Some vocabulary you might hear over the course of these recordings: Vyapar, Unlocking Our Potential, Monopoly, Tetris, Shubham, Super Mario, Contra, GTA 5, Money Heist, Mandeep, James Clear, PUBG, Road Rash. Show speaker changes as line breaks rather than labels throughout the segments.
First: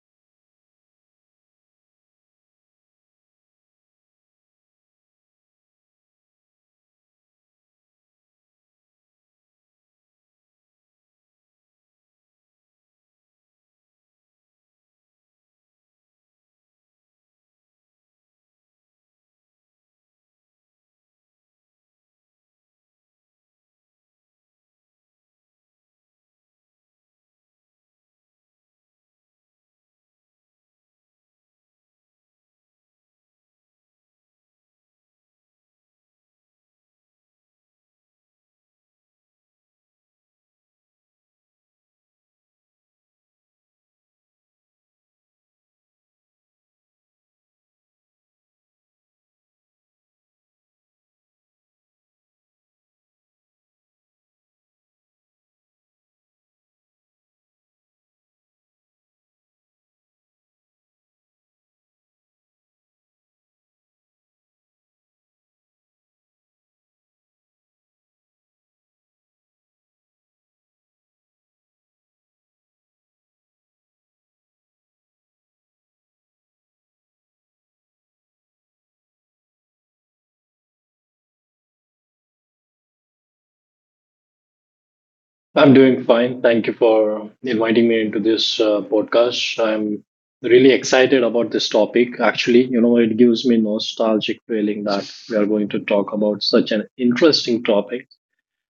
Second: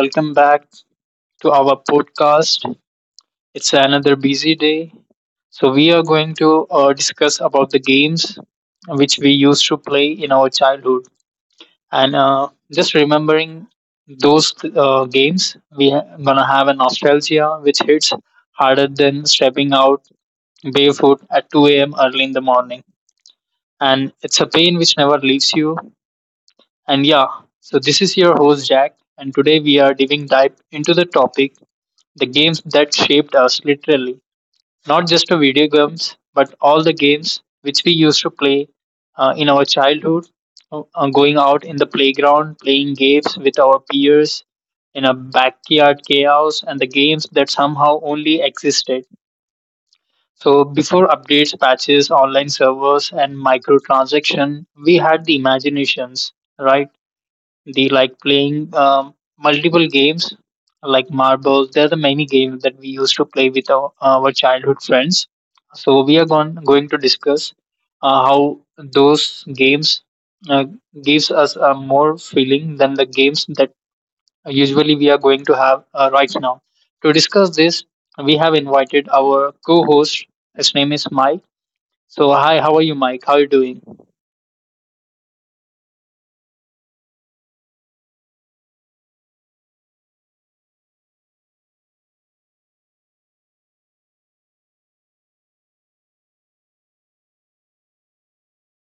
Welcome back to our podcast. It's another busy day. So, we are going to discuss about the games which we used to play in our childhood. And just remembering those games, we are going to have a nostalgia which hits harder than stepping out barefoot at 2 a.m. early in the morning. And it's a pain which never leaves you. And yeah, so this is your host, Jack. And today we are diving dive into the topic: the games that shaped us literally, not just the video games, but all the games which we used to play in our childhood, going out in the playground, playing games with our peers in a backyard chaos, and the games that somehow only existed. So before updates, patches, online servers, and microtransaction, we had the imaginations, right? They like playing multiple games like marbles. There are the many games that we used to play with our childhood friends. So we are going to discuss how those games uh, gives us a more feeling than the games that usually we are going to have right now. To discuss this, we have invited our co-host. His name is Mike. So hi, how are you, Mike? How are you doing?
I'm doing fine. Thank you for inviting me into this podcast. I'm really excited about this topic. Actually, you know, it gives me nostalgic feeling that we are going to talk about such an interesting topic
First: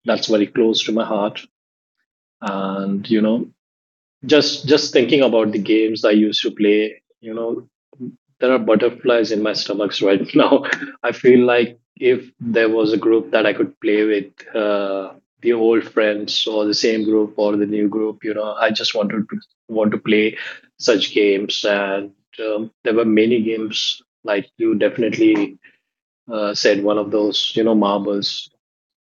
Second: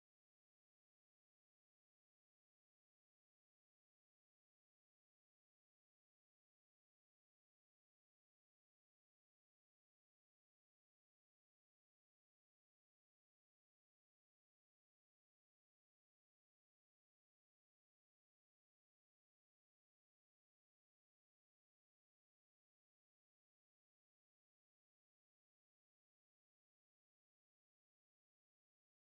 that's very close to my heart. And you know, just thinking about the games I used to play, you know, there are butterflies in my stomachs right now. I feel like if there was a group that I could play with, the old friends or the same group or the new group, you know, I just want to play such games. And there were many games like you definitely said one of those, you know, marbles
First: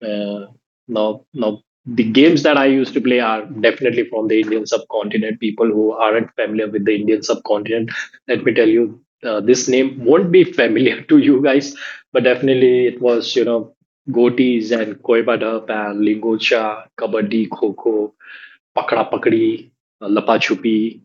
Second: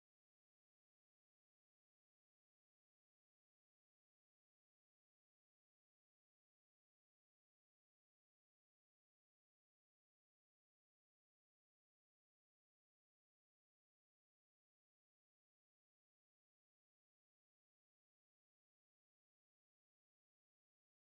uh, now the games that I used to play are definitely from the Indian subcontinent. People who aren't familiar with the Indian subcontinent, let me tell you, this name won't be familiar to you guys, but definitely it was, you know, goatees and Koiba Dup and Lingocha, Kabaddi, Kho Kho. Pakada Pakadi, Lapa Chupi,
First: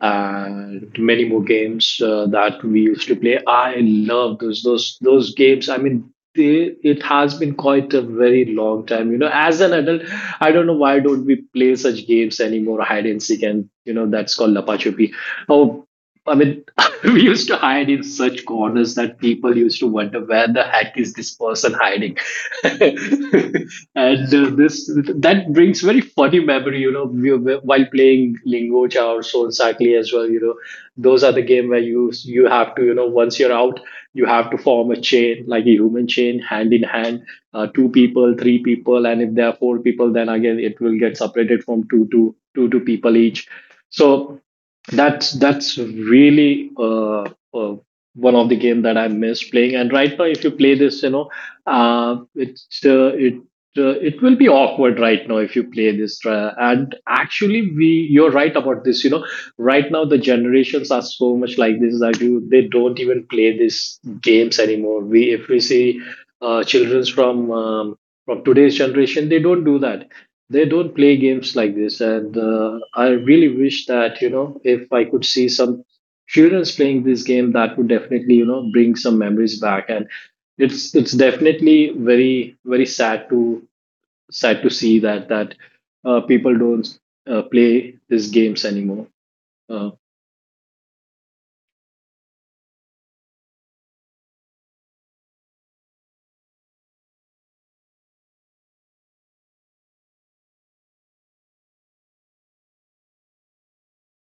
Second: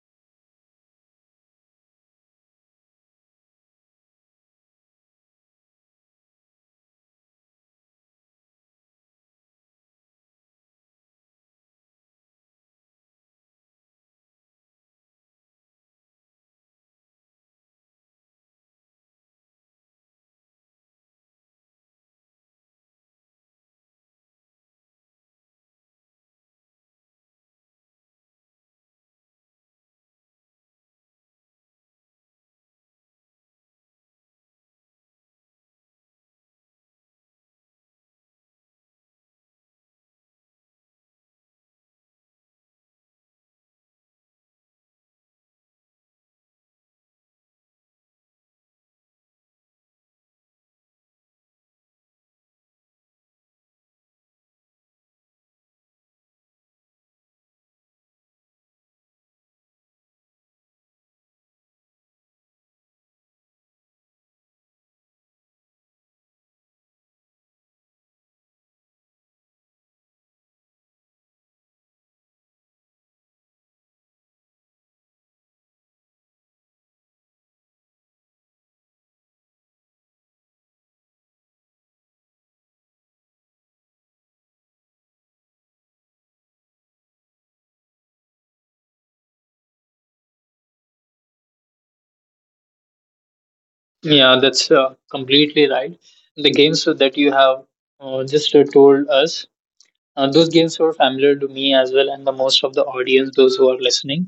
and many more games that we used to play. I love those games. I mean, it has been quite a very long time. You know, as an adult, I don't know why don't we play such games anymore. Hide and seek, and you know that's called Lapa Chupi. Oh, I mean, we used to hide in such corners that people used to wonder where the heck is this person hiding. and uh, this that brings very funny memory, you know, while playing Lingocha or Soul Cycling as well, you know, those are the game where you have to, you know, once you're out, you have to form a chain like a human chain, hand in hand, two people, three people, and if there are four people, then again it will get separated from two to people each. So that's really uh, one of the game that I miss playing. And right now, if you play this, you know, uh, it's uh, it it will be awkward right now if you play this. And actually, we you're right about this. You know, right now the generations are so much like this that you they don't even play these games anymore. We if we see childrens from today's generation, they don't play games like this, and I really wish that, you know, if I could see some children's playing this game, that would definitely, you know, bring some memories back. And it's definitely very sad to see that people don't play these games anymore. uh,
Yeah, that's completely right. The games that you have just told us, those games were familiar to me as well, and the most of the audience, those who are listening.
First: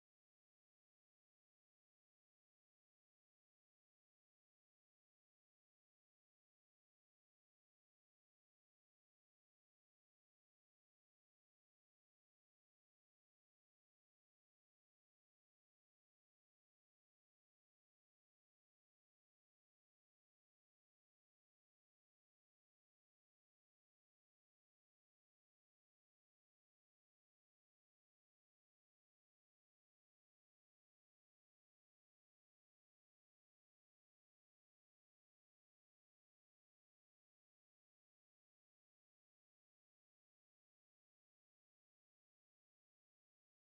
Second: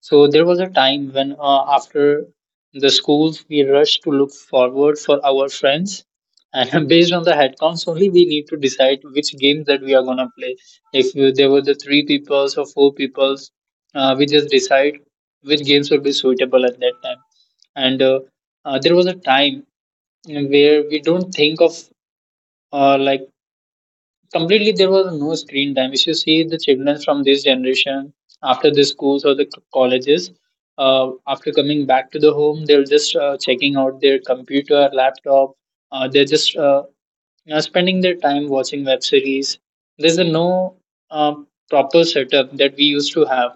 So there was a time when, after the schools, we rushed to look forward for our friends, and based on the headcounts only, we need to decide which games that we are gonna play. If you, there were the three peoples or four peoples, we just decide which games would be suitable at that time. And there was a time where we don't think of like completely there was no screen time. If you see the children from this generation after the schools or the colleges, after coming back to the home, they're just checking out their computer, laptop. Uh, they're just you know, spending their time watching web series. There's a no uh, proper setup that we used to have.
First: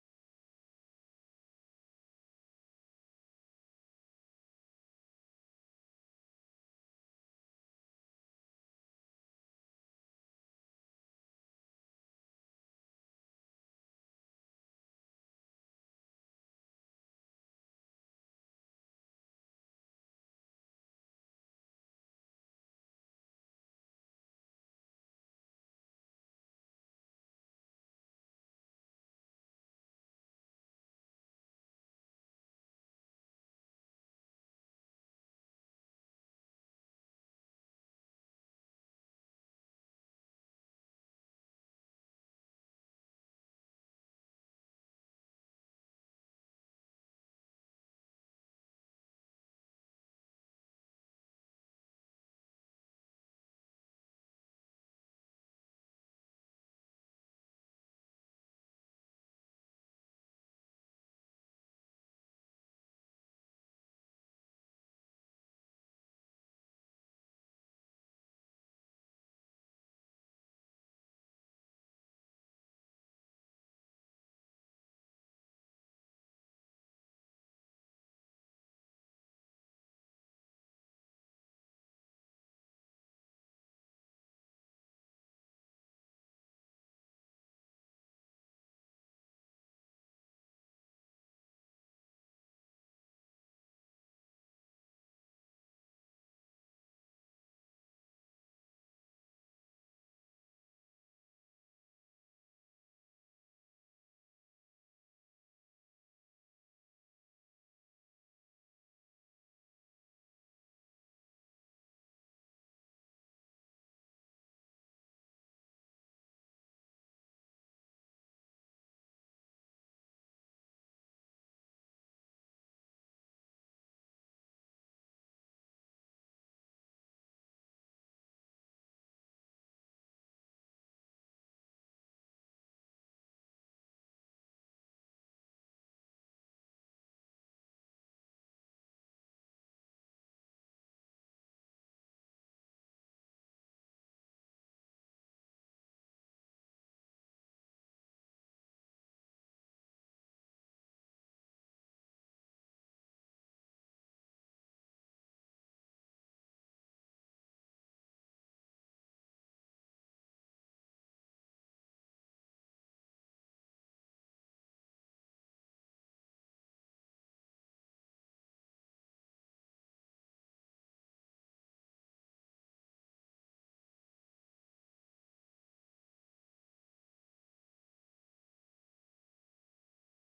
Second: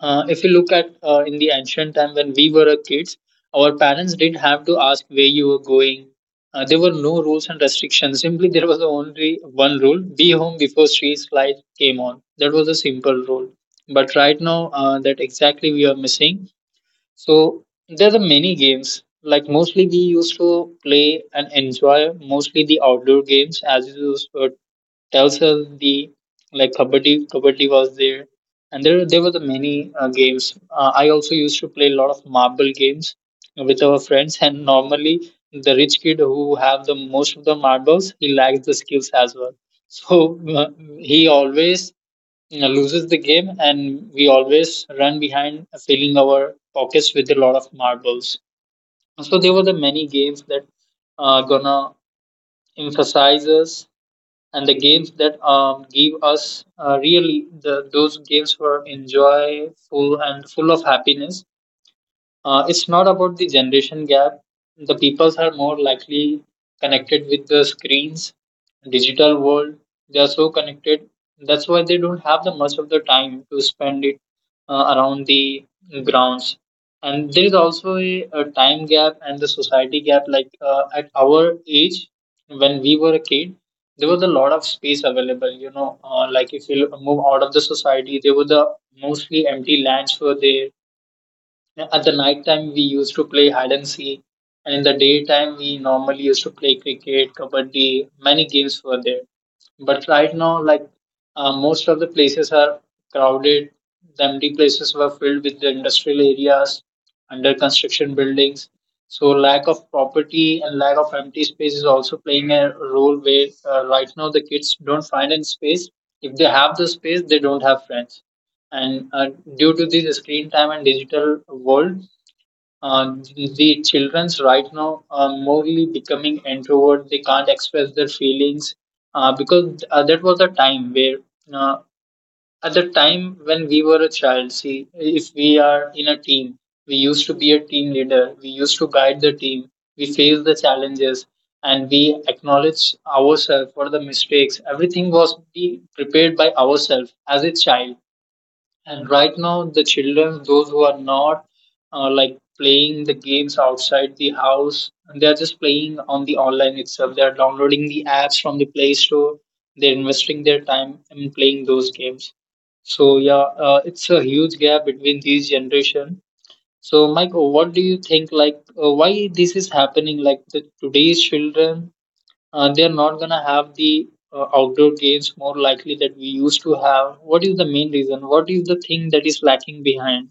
Uh, if you look at in the ancient time when we were a kids, our parents didn't have to ask where you were going. There were no rules and restrictions. Simply, there was only one rule: be home before street light came on. That was a simple rule. But right now, that exactly we are missing. So there are many games. Like mostly, we used to play and enjoy mostly the outdoor games. As you used tells us the like kabaddi, kabaddi was there, and there were the many games. Uh, I also used to play a lot of marble games with our friends, and normally the rich kid who have the most of the marbles he lacks the skills as well. So uh, he always, you know, loses the game, and we always run behind filling our pockets with a lot of marbles. So there were the many games that are gonna emphasize us, and the games that give us really the, those games were enjoyful and full of happiness. Uh, it's not about the generation gap. The peoples are more likely connected with the screens, digital world. They are so connected. That's why they don't have the much of the time to spend it around the grounds. And there is also a time gap and the society gap. Like at our age, when we were a kid, there was a lot of space available. You know, like if you move out of the society, there were the mostly empty lands were there. At the night time, we used to play hide and seek, and in the daytime, we normally used to play cricket, kabaddi. Many games were there. But right now, like most of the places are crowded. The empty places were filled with the industrial areas, under construction buildings. So lack of property and lack of empty space is also playing a role where right now the kids don't find any space. If they have the space, they don't have friends, and due to this screen time and digital world, uh, the, children's right now are morely becoming introvert. They can't express their feelings because that was a time where uh, at the time when we were a child, see if we are in a team, we used to be a team leader, we used to guide the team, we face the challenges, and we acknowledge ourselves for the mistakes. Everything was be prepared by ourselves as a child. And right now, the children, those who are not like playing the games outside the house, and they're just playing on the online itself. They're downloading the apps from the Play Store. They're investing their time in playing those games. So yeah, it's a huge gap between these generation. So Mike, what do you think? Like, why this is happening? Like the today's children they're not gonna have the outdoor games more likely that we used to have. What is the main reason? What is the thing that is lacking behind?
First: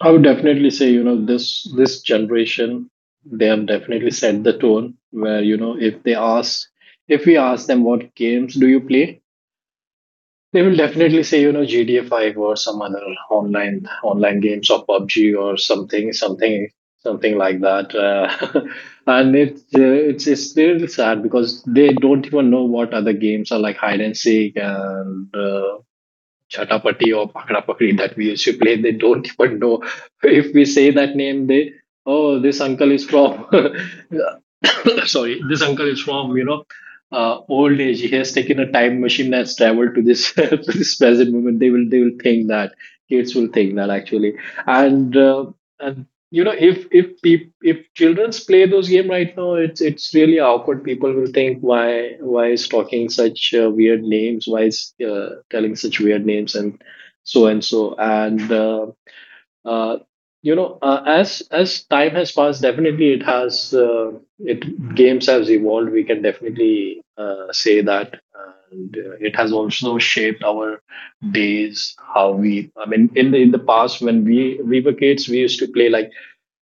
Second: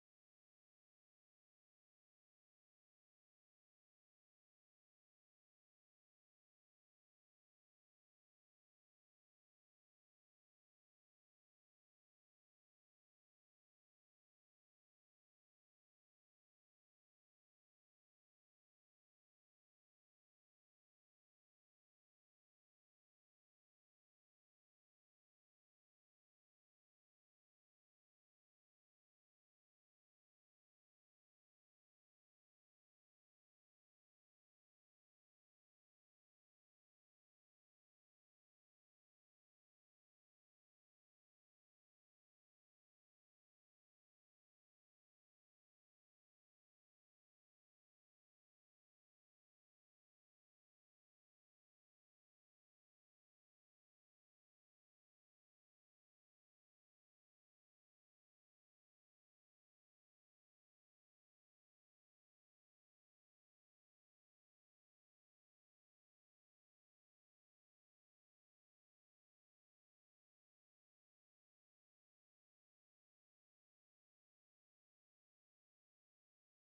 i would definitely say, you know, this generation, they have definitely set the tone where, you know, if we ask them, what games do you play? They will definitely say, you know, GTA 5 or some other online games or PUBG or something, like that. And it's it's really sad because they don't even know what other games are like hide and seek, and Chhatapati or Pakda Pakdi that we used to play. They don't even know. If we say that name, they, oh, this uncle is from sorry, this uncle is from, you know, old age. He has taken a time machine and has traveled to this to this present moment. They will think that kids will think that actually. And uh, and you know, if if childrens play those game right now, it's really awkward. People will think, why is talking such weird names, why is telling such weird names, and so and so, and uh, you know, as time has passed, definitely it has it games has evolved, we can definitely say that. And it has also shaped our days, how we, I mean, in the past when we were kids, we used to play like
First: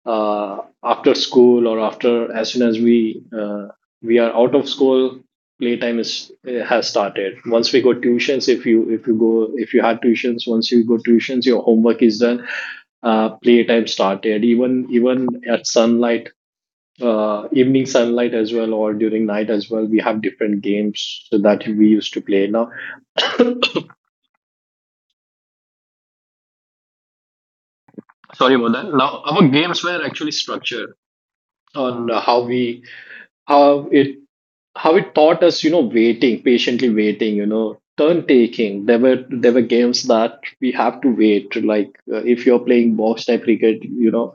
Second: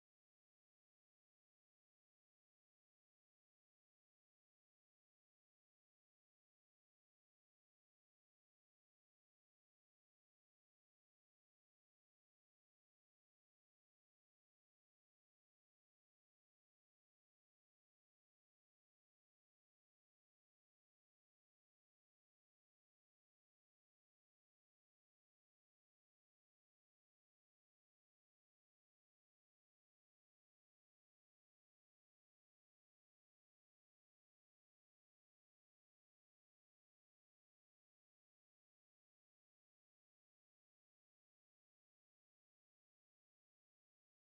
after school, or after as soon as we are out of school, playtime is has started. Once we go tuitions, if you had tuitions, once you go tuitions, your homework is done. Playtime started even at sunlight, evening sunlight as well, or during night as well, we have different games so that we used to play now. Sorry about that. Now our games were actually structured on how it how it taught us, you know, waiting, patiently waiting, you know, turn taking. There were games that we have to wait. Like if you're playing box type cricket, you know,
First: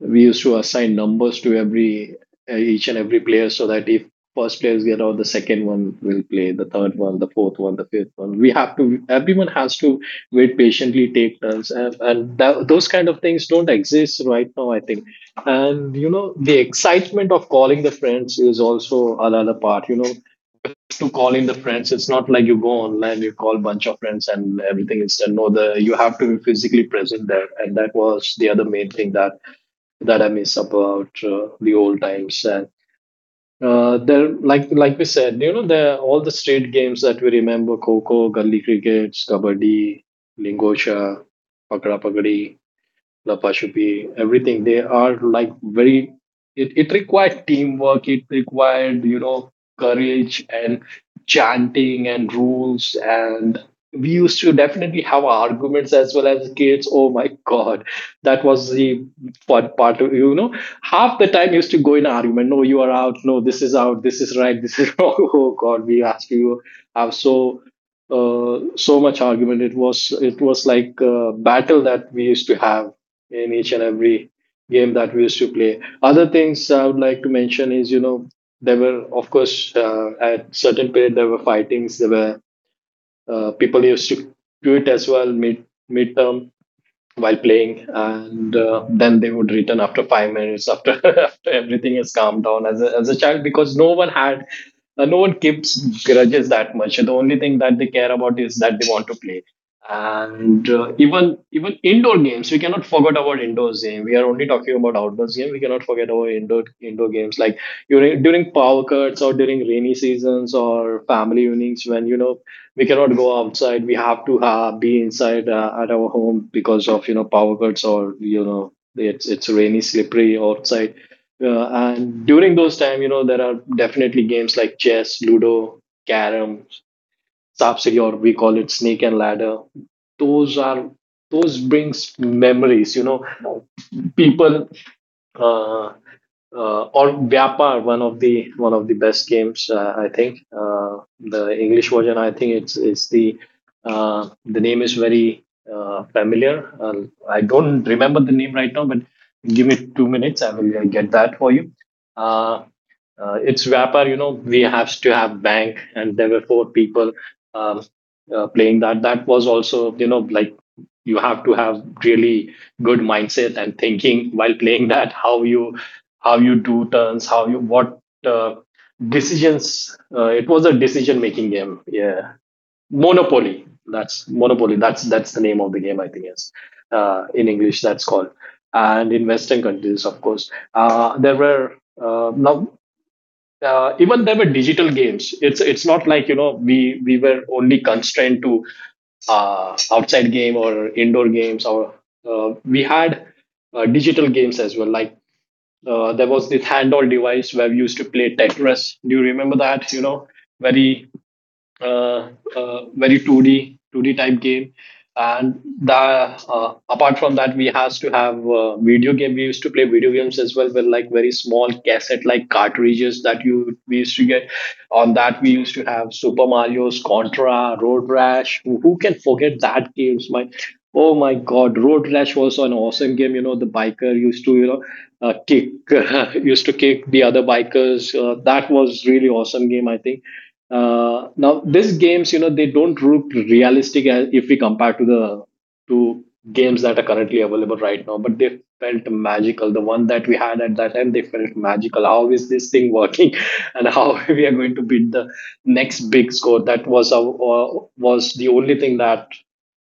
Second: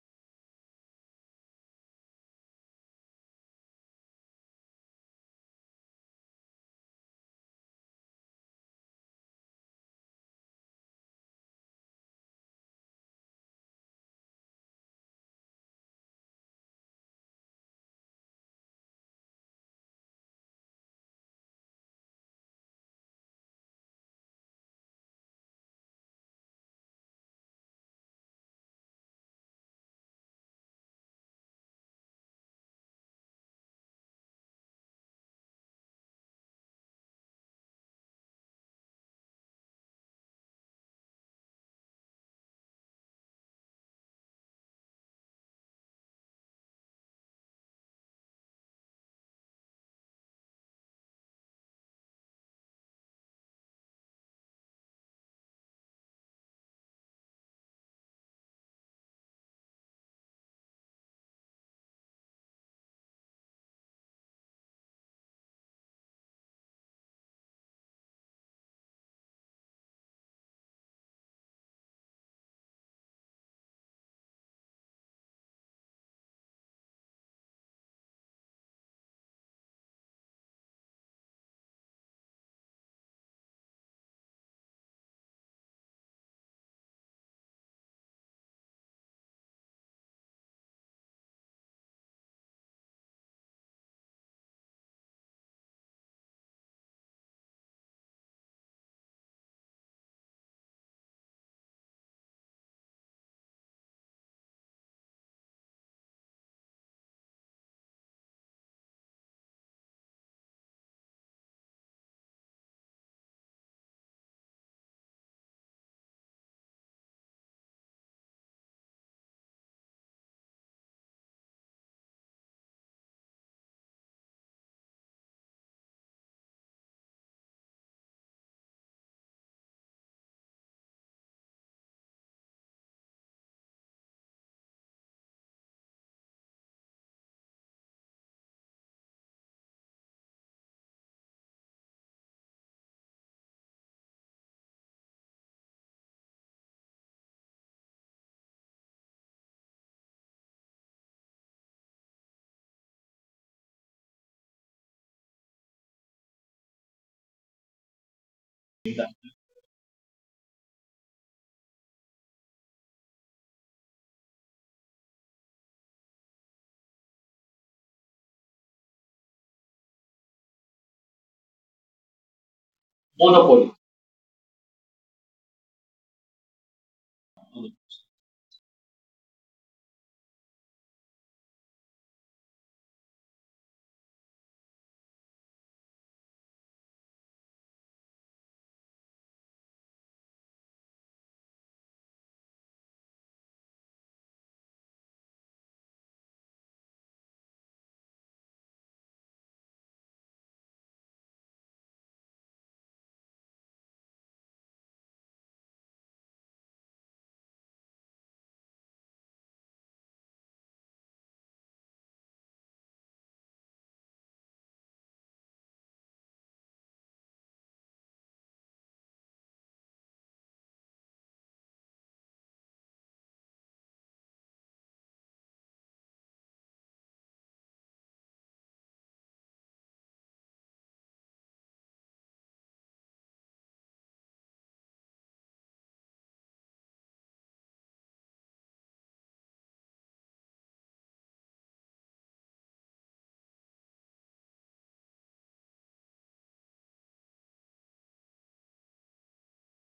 we used to assign numbers to every each and every player, so that if first players get out, the second one will play, the third one, the fourth one, the fifth one. We have to, everyone has to wait patiently, take turns. Those kind of things don't exist right now, I think. And you know, the excitement of calling the friends is also another part. You know, to call in the friends, it's not like you go online, you call bunch of friends and everything is done. No, the you have to be physically present there, and that was the other main thing that I miss about the old times. And like we said, you know, there all the street games that we remember: Coco, Gully Cricket, Kabaddi, Lingosha, Pakra Pagadi. Lapa Shuppi, everything. They are like very, it required teamwork, it required, you know, courage and chanting and rules. And we used to definitely have arguments as well as kids. Oh my God, that was the fun part. You know, half the time used to go in argument. No, you are out. No, this is out. This is right. This is wrong. Oh God, we asked you. I'm so so much argument. It was like a battle that we used to have in each and every game that we used to play. Other things I would like to mention is, you know, there were, of course, at certain period, there were fightings. There were people used to quit as well, midterm while playing, and then they would return after 5 minutes, after after everything is calmed down, as a child, because no one had no one keeps grudges that much. The only thing that they care about is that they want to play. And even indoor games, we cannot forget about indoor game. We are only talking about outdoors game. We cannot forget about indoor games like during power cuts or during rainy seasons or family evenings, when, you know, we cannot go outside, we have to be inside at our home because of, you know, power cuts, or you know, it's rainy slippery outside. And during those time, you know, there are definitely games like chess, ludo, carom, sapsidi, or we call it snake and ladder. Those are, those brings memories, you know, people, uh, or Vyapar, one of the best games, I think. The English version, I think it's the name is very familiar. I don't remember the name right now, but give me 2 minutes, I will get that for you. Uh, it's Vyapar, you know, we have to have bank, and there were four people um, playing that. That was also, you know, like you have to have really good mindset and thinking while playing that, how you do turns, how you what uh, decisions. Uh, it was a decision making game. Yeah, monopoly, that's the name of the game, I think. Yes, in english, that's called. And in western countries, of course, there were now even there were digital games. It's not like, you know, we were only constrained to outside game or indoor games. Or we had digital games as well. Like there was this handheld device where we used to play Tetris. Do you remember that? You know, very uh, 2D type game. And the apart from that, we has to have video game. We used to play video games as well with like very small cassette like cartridges that you we used to get. On that, we used to have Super Mario's, Contra, Road Rash. Who can forget that games? My Oh my God, Road Rash was an awesome game. You know, the biker used to kick used to kick the other bikers. That was really awesome game. I think now, these games, you know, they don't look realistic as if we compare to the to games that are currently available right now, but they felt magical. The one that we had at that time, they felt magical. How is this thing working, and how we are going to beat the next big score? That was our was the only thing that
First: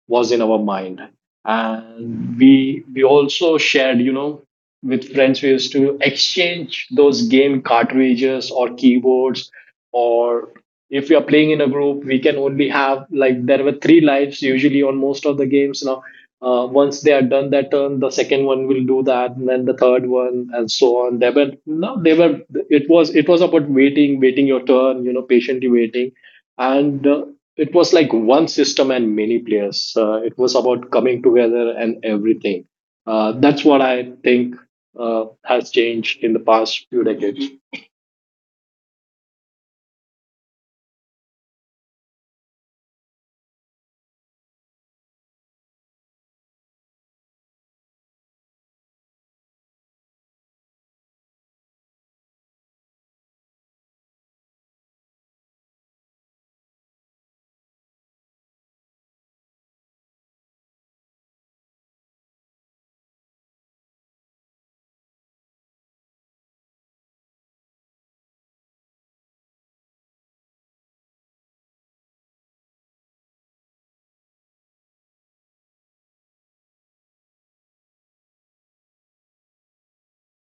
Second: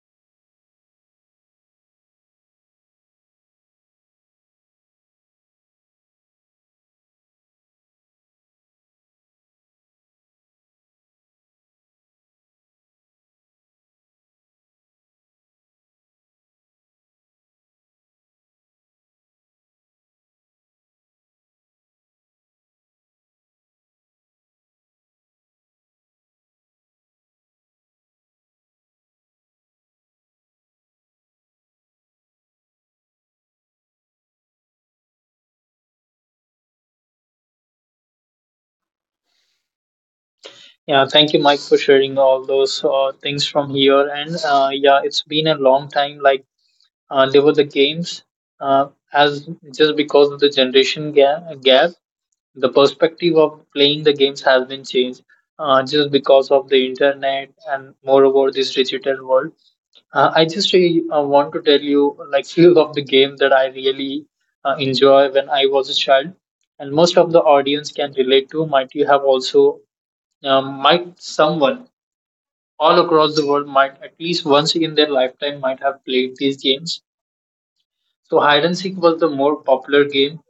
was in our mind, and we also shared, you know, with friends. We used to exchange those game cartridges or keyboards or if we are playing in a group we can only have like there were three lives usually on most of the games now, once they are done that turn, the second one will do that, and then the third one, and so on. They were no they were it was it was about waiting your turn, you know, patiently waiting. And It was like one system and many players. It was about coming together and everything. That's what I think has changed in the past few decades.
Yeah, thank you, Mike, for sharing all those things from here. And yeah, it's been a long time. Like there were the games, as just because of the gap, the perspective of playing the games has been changed. Just because of the internet and moreover this digital world. I just really, want to tell you like few of the game that I really enjoy when I was a child, and most of the audience can relate to. Might you have also might someone all across the world might at least once in their lifetime might have played these games. So hide and seek was the more popular game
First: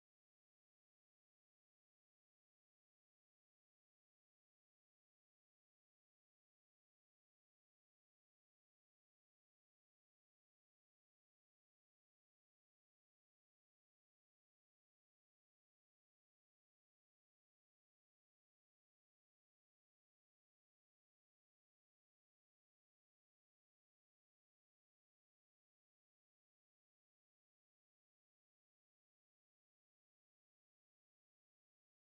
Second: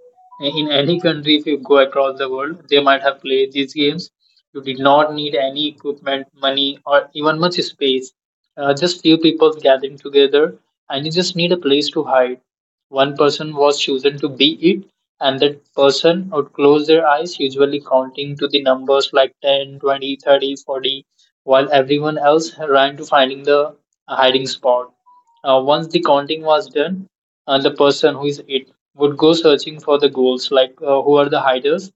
in any country. If you go across the world, they might have played these games. You did not need any equipment, money, or even much space. Just few people gathering together, and you just need a place to hide. One person was chosen to be it, and that person would close their eyes, usually counting to the numbers like 10, 20, 30, 40, while everyone else ran to finding the hiding spot. Once the counting was done, the person who is it would go searching for the goals, like who are the hiders.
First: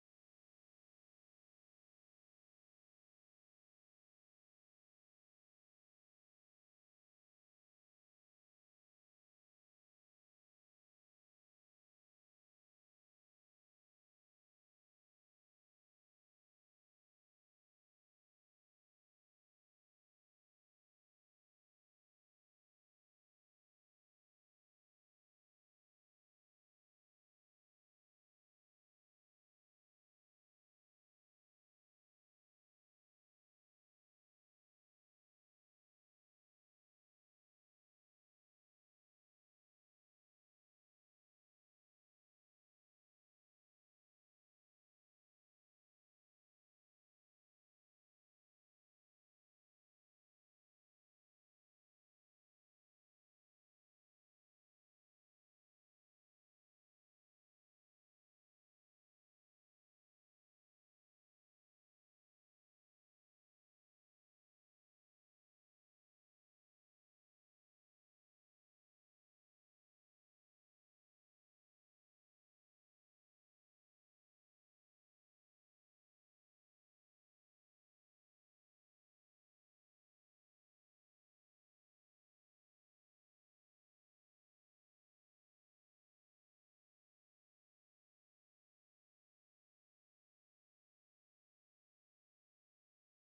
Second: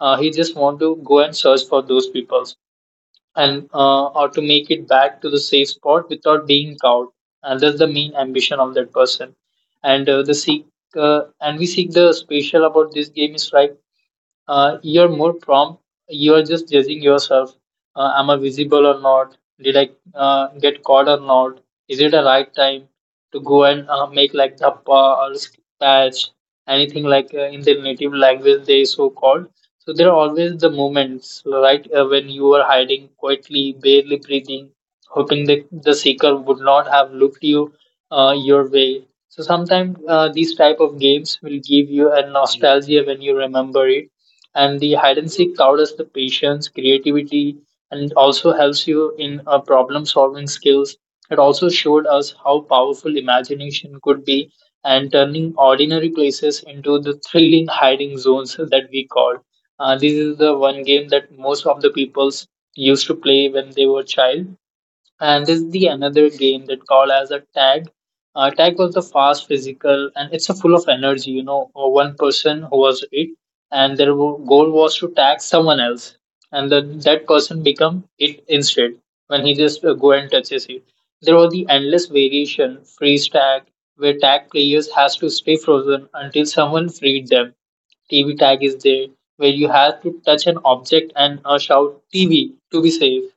Uh, he just want to go and search for those peoples, and or to make it back to the safe spot without being caught, and that's the main ambition of that person. And the seek, and we seek the special about this game is like you're more prompt. You're just judging yourself. Am I visible or not? Did I get caught or not? Is it the right time to go and make like dhappa or patch, anything like in their native language they so called? So there are always the moments, right, when you are hiding quietly, barely breathing, hoping that the seeker would not have looked you your way. So sometimes these type of games will give you a nostalgia when you remember it. And the hide and seek powers the patience, creativity, and it also helps you in problem solving skills. It also showed us how powerful imagination could be and turning ordinary places into the thrilling hiding zones that we call. This is the one game that most of the peoples used to play when they were child, and this is the another game that called as a tag. Tag was the fast physical and it's a full of energy. You know, uh, one person who was it, and their goal was to tag someone else, and then that person become it instead when he just go and touches it. There was the endless variation freeze tag where tag players has to stay frozen until someone freed them. TV tag is there where you have to touch an object and shout TV to be safe.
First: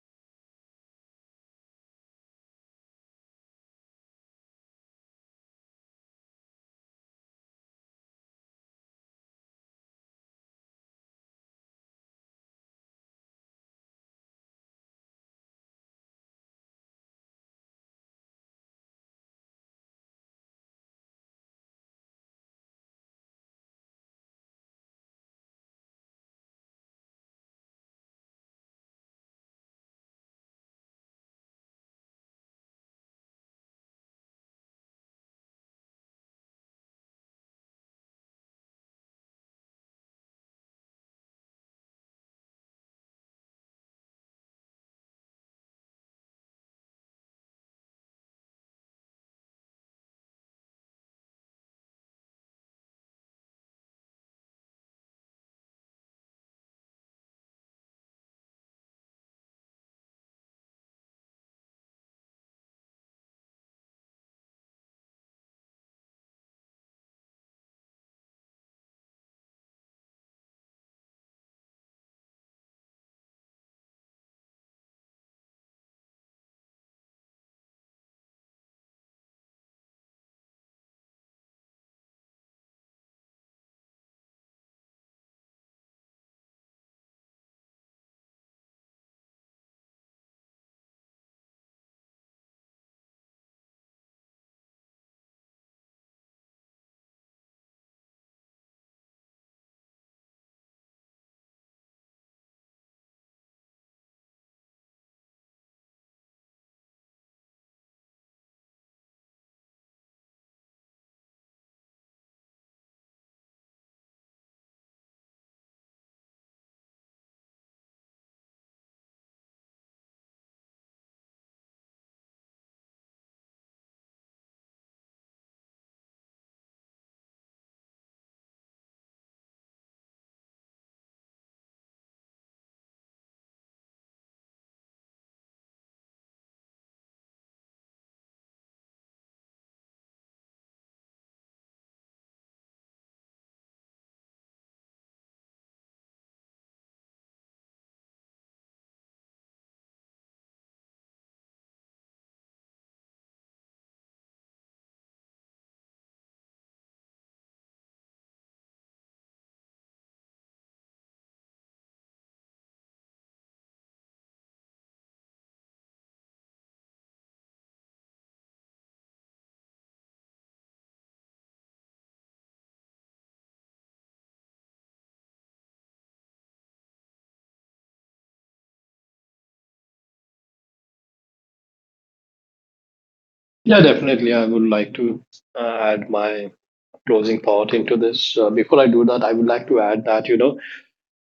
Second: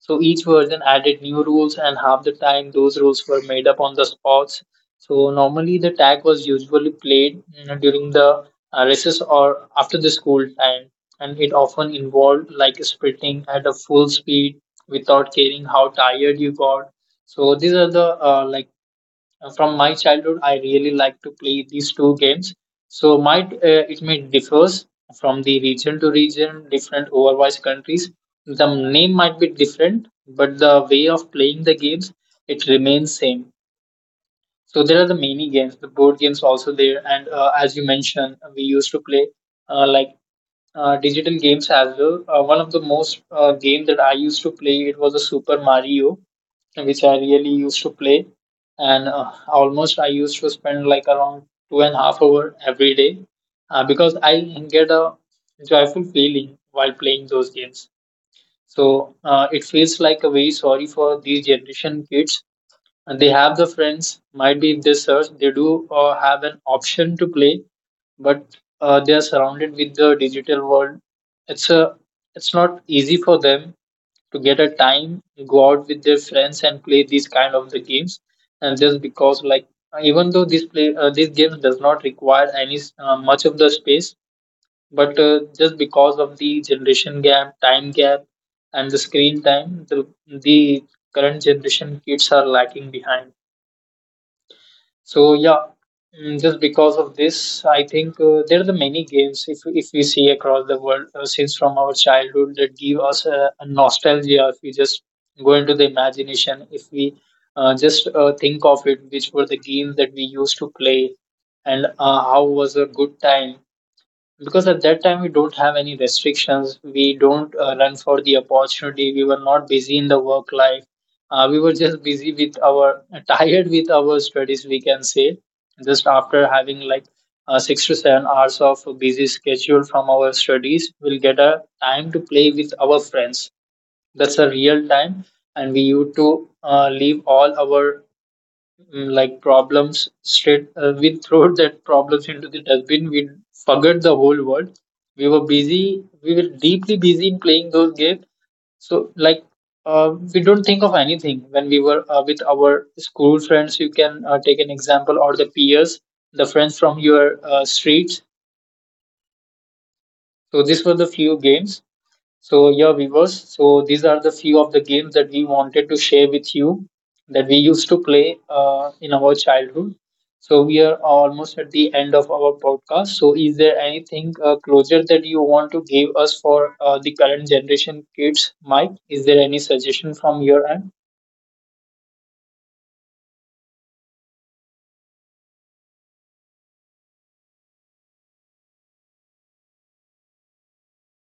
So each version added new rules, and half the time those rules were made up on the spots. So normally the tag was usually played you during the recess or after the school time, and it often involved like sprinting at a full speed without caring how tired you got. So these are the from my childhood I really like to play these two games. So my it may differs from the region to region different overwatch countries. The name might be different, but the way of playing the games, it remains same. So there are the many games, the board games also there, and as you mentioned we used to play uh, like digital games as well. One of the most game that I used to play it was a Super Mario, which I really used to play, and almost I used to spend like around 2.5 hours every day, because I get a joyful feeling while playing those games. So it feels like a very sorry for these generation kids, and they have the friends, might be if they search, they do have an option to play, but they are surrounded with the digital world. It's a it's not easy for them to get a time, go out with their friends and play these kind of the games. And just because like even though this play these games does not require any much of the space, but just because of the generation gap, time gap, and the screen time, the current generation kids are lacking behind. So yeah, just because of this, I think there are the many games, if we see across the world since from our childhood that give us a nostalgia. If we just go into the imagination, if we just think of it, which were the games that we used to play, and how was a good time, because at that time we don't have any restrictions, we don't run for the opportunity, we were not busy in the work life. We were just busy with our tired with our studies, we can say. Just after having like 6 to 7 hours of busy schedule from our studies, we'll get a time to play with our friends. That's a real time, and we used to leave all our like problems straight, we throw that problems into the dustbin. We forgot the whole world, we were busy, we were deeply busy in playing those games. So like we don't think of anything when we were with our school friends, you can take an example, or the peers, the friends from your streets. So these were the few games. So yeah, viewers, so these are the few of the games that we wanted to share with you, that we used to play in our childhood. So we are almost at the end of our podcast. So is there anything closure that you want to give us for the current generation kids, Mike? Is there any suggestion from your end?
Yeah, definitely, I would like to add my closing thought into this. Before I do that, I would like to add that, you know,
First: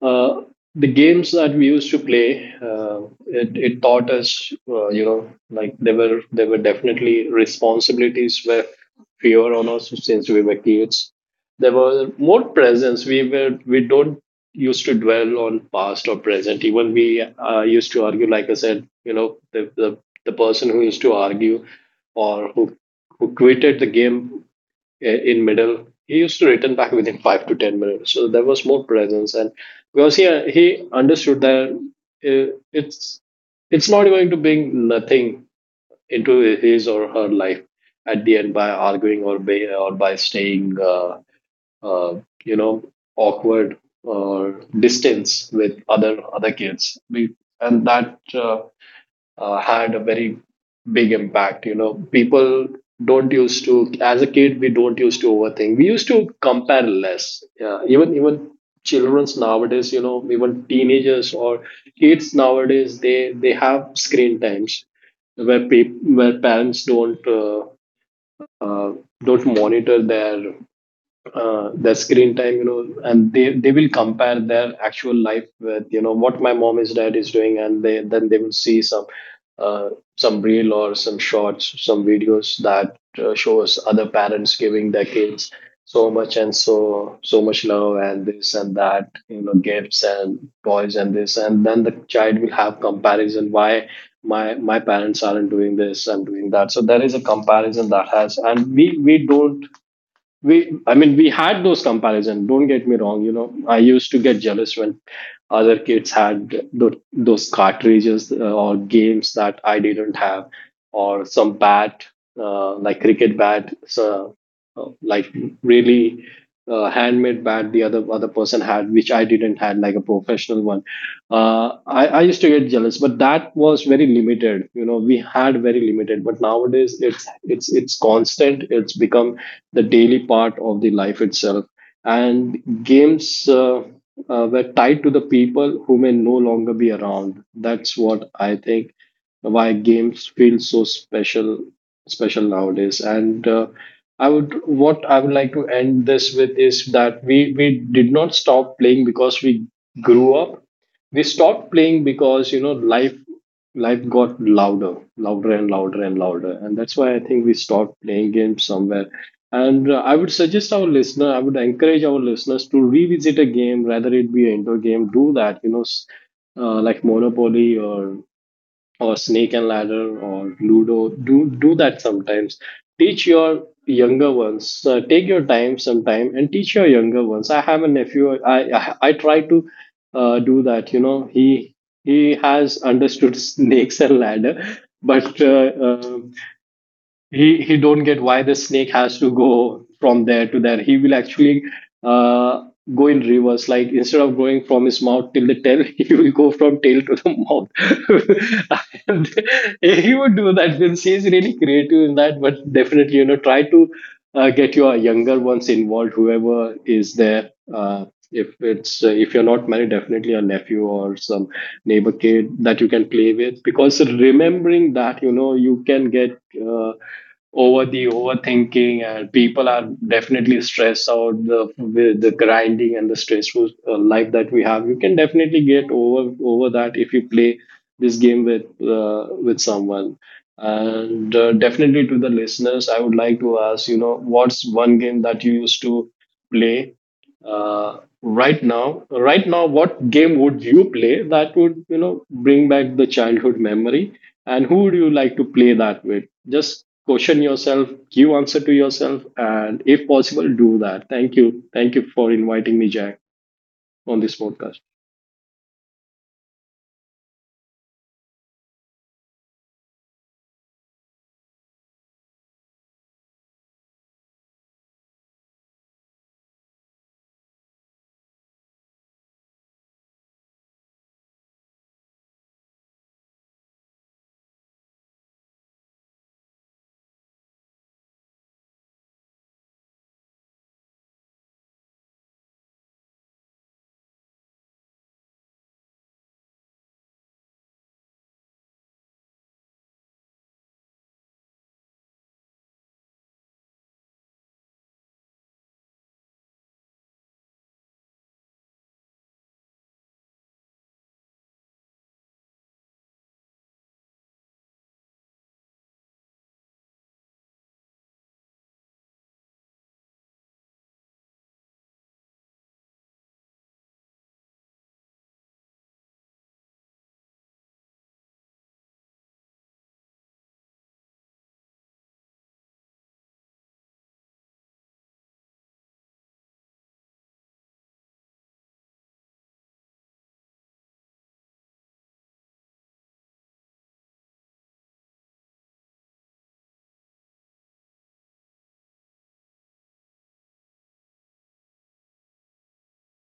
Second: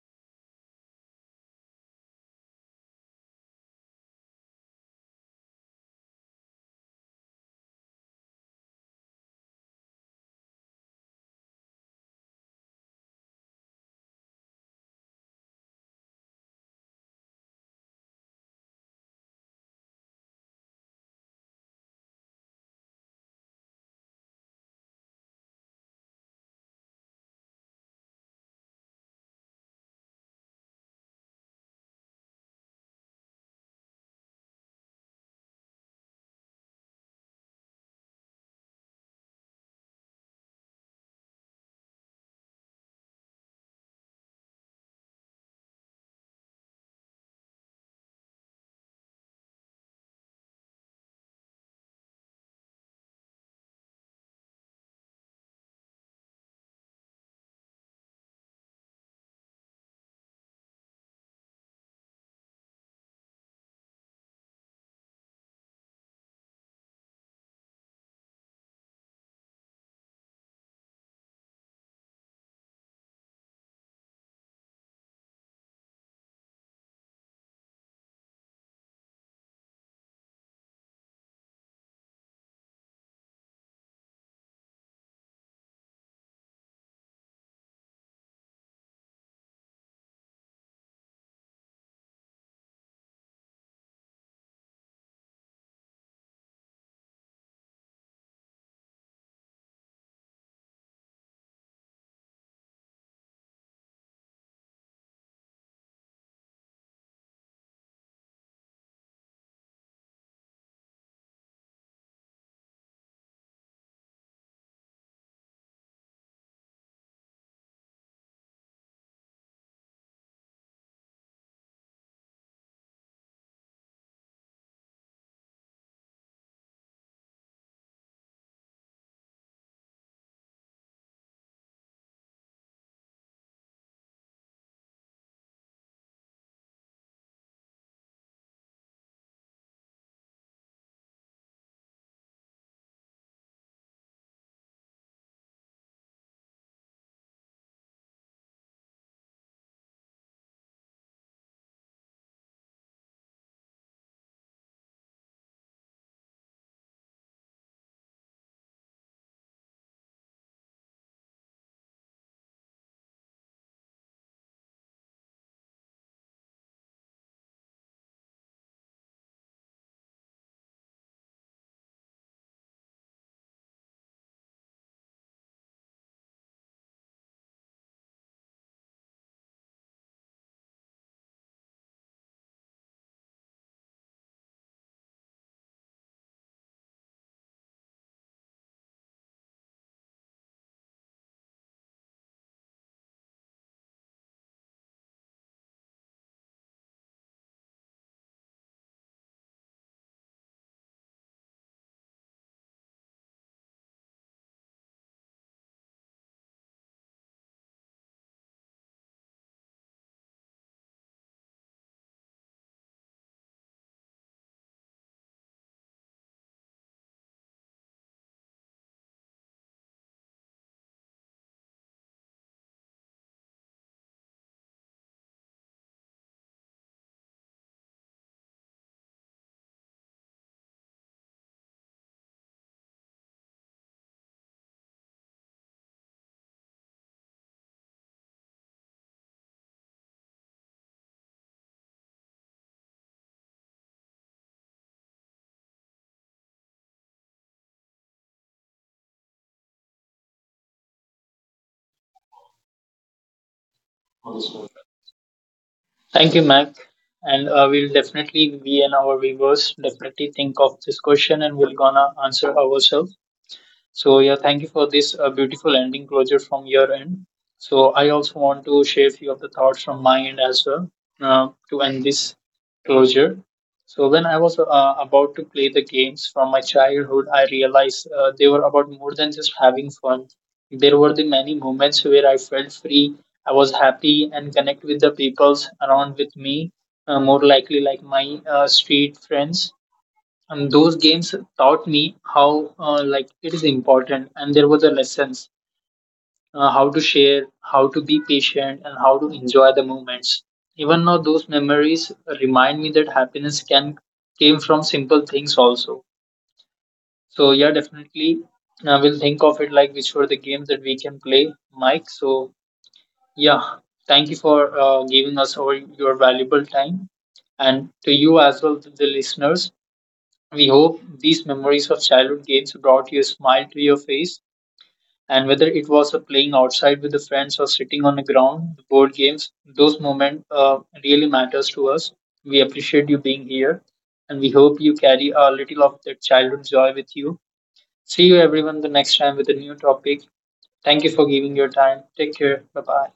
uh, the games that we used to play, it taught us, you know, like there were definitely responsibilities were fewer on us since we were kids. There were more presence. We don't used to dwell on past or present. Even we used to argue. Like I said, you know, the person who used to argue or who quitted the game in middle. He used to return back within 5 to 10 minutes, so there was more presence, and because he understood that uh, it's it's not going to bring nothing into his or her life at the end by arguing, or by staying you know, awkward or distance with other kids. We, and that Had a very big impact. You know, people don't used to, as a kid, we don't used to overthink. We used to compare less. Yeah, even childrens nowadays, you know, even teenagers or kids nowadays, they have screen times where pe- where parents uh, don't monitor their screen time, you know, and they will compare their actual life with, you know, what my mom is dad is doing, and they then they will see some, uh, some reel or some shorts, some videos that shows other parents giving their kids so much and so much love and this and that, you know, gifts and toys and this, and then the child will have comparison why my parents aren't doing this, I'm doing that. So there is a comparison that has, and we don't we I mean we had those comparison, don't get me wrong, you know, I used to get jealous when other kids had those cartridges, or games that I didn't have, or some bat, like cricket bat. Uh, like Really handmade bat the other person had, which I didn't had, like a professional one. I used to get jealous, but that was very limited. You know, we had very limited, but nowadays it's constant, it's become the daily part of the life itself. And games were tied to the people who may no longer be around. That's what I think why games feel so special nowadays. And I would what I would like to end this with is that we did not stop playing because we grew up. We stopped playing because, you know, life got louder, louder and louder and louder. And that's why I think we stopped playing games somewhere. And I would suggest our listener, I would encourage our listeners to revisit a game, rather it be an indoor game. Do that, you know, like Monopoly or Snake and Ladder or Ludo. Do that sometimes. Teach your younger ones. Take your time sometime and teach your younger ones. I have a nephew. I try to do that. You know, he has understood Snakes and Ladder, but he don't get why the snake has to go from there to there. He will actually uh go in reverse, like instead of going from his mouth till the tail, he will go from tail to the mouth and he would do that, since is really creative in that. But definitely, you know, try to get your younger ones involved, whoever is there. If it's if you're not married, definitely a nephew or some neighbor kid that you can play with, because remembering that, you know, you can get over the overthinking, and people are definitely stressed out the with the grinding and the stressful life that we have. You can definitely get over that if you play this game with someone. And definitely to the listeners, I would like to ask, you know, what's one game that you used to play right now? Right now, what game would you play that would, you know, bring back the childhood memory? And who would you like to play that with? Just question yourself, give answer to yourself, and if possible, do that. Thank you. Thank you for inviting me, Jack, on this podcast.
Thank you, Mike. And we'll definitely, we and our viewers definitely think of this question, and we're gonna answer ourselves. So yeah, thank you for this beautiful ending closure from your end. So I also want to share a few of the thoughts from my end as well, to end this closure. So when I was about to play the games from my childhood, I realized they were about more than just having fun. There were the many moments where I felt free, I was happy, and connect with the peoples around with me, more likely like my street friends. And those games taught me how, like, it is important, and there were the lessons how to share, how to be patient, and how to enjoy the moments. Even now those memories remind me that happiness can came from simple things also. So yeah, definitely we'll think of it, like which were the games that we can play, Mike. So yeah, thank you for giving us all your valuable time, and to you as well, to the listeners. We hope these memories of childhood games brought you a smile to your face. And whether it was a playing outside with the friends or sitting on the ground, board games, those moments really matters to us. We appreciate you being here, and we hope you carry a little of that childhood joy with you. See you everyone the next time with a new topic. Thank you for giving your time. Take care. Bye bye.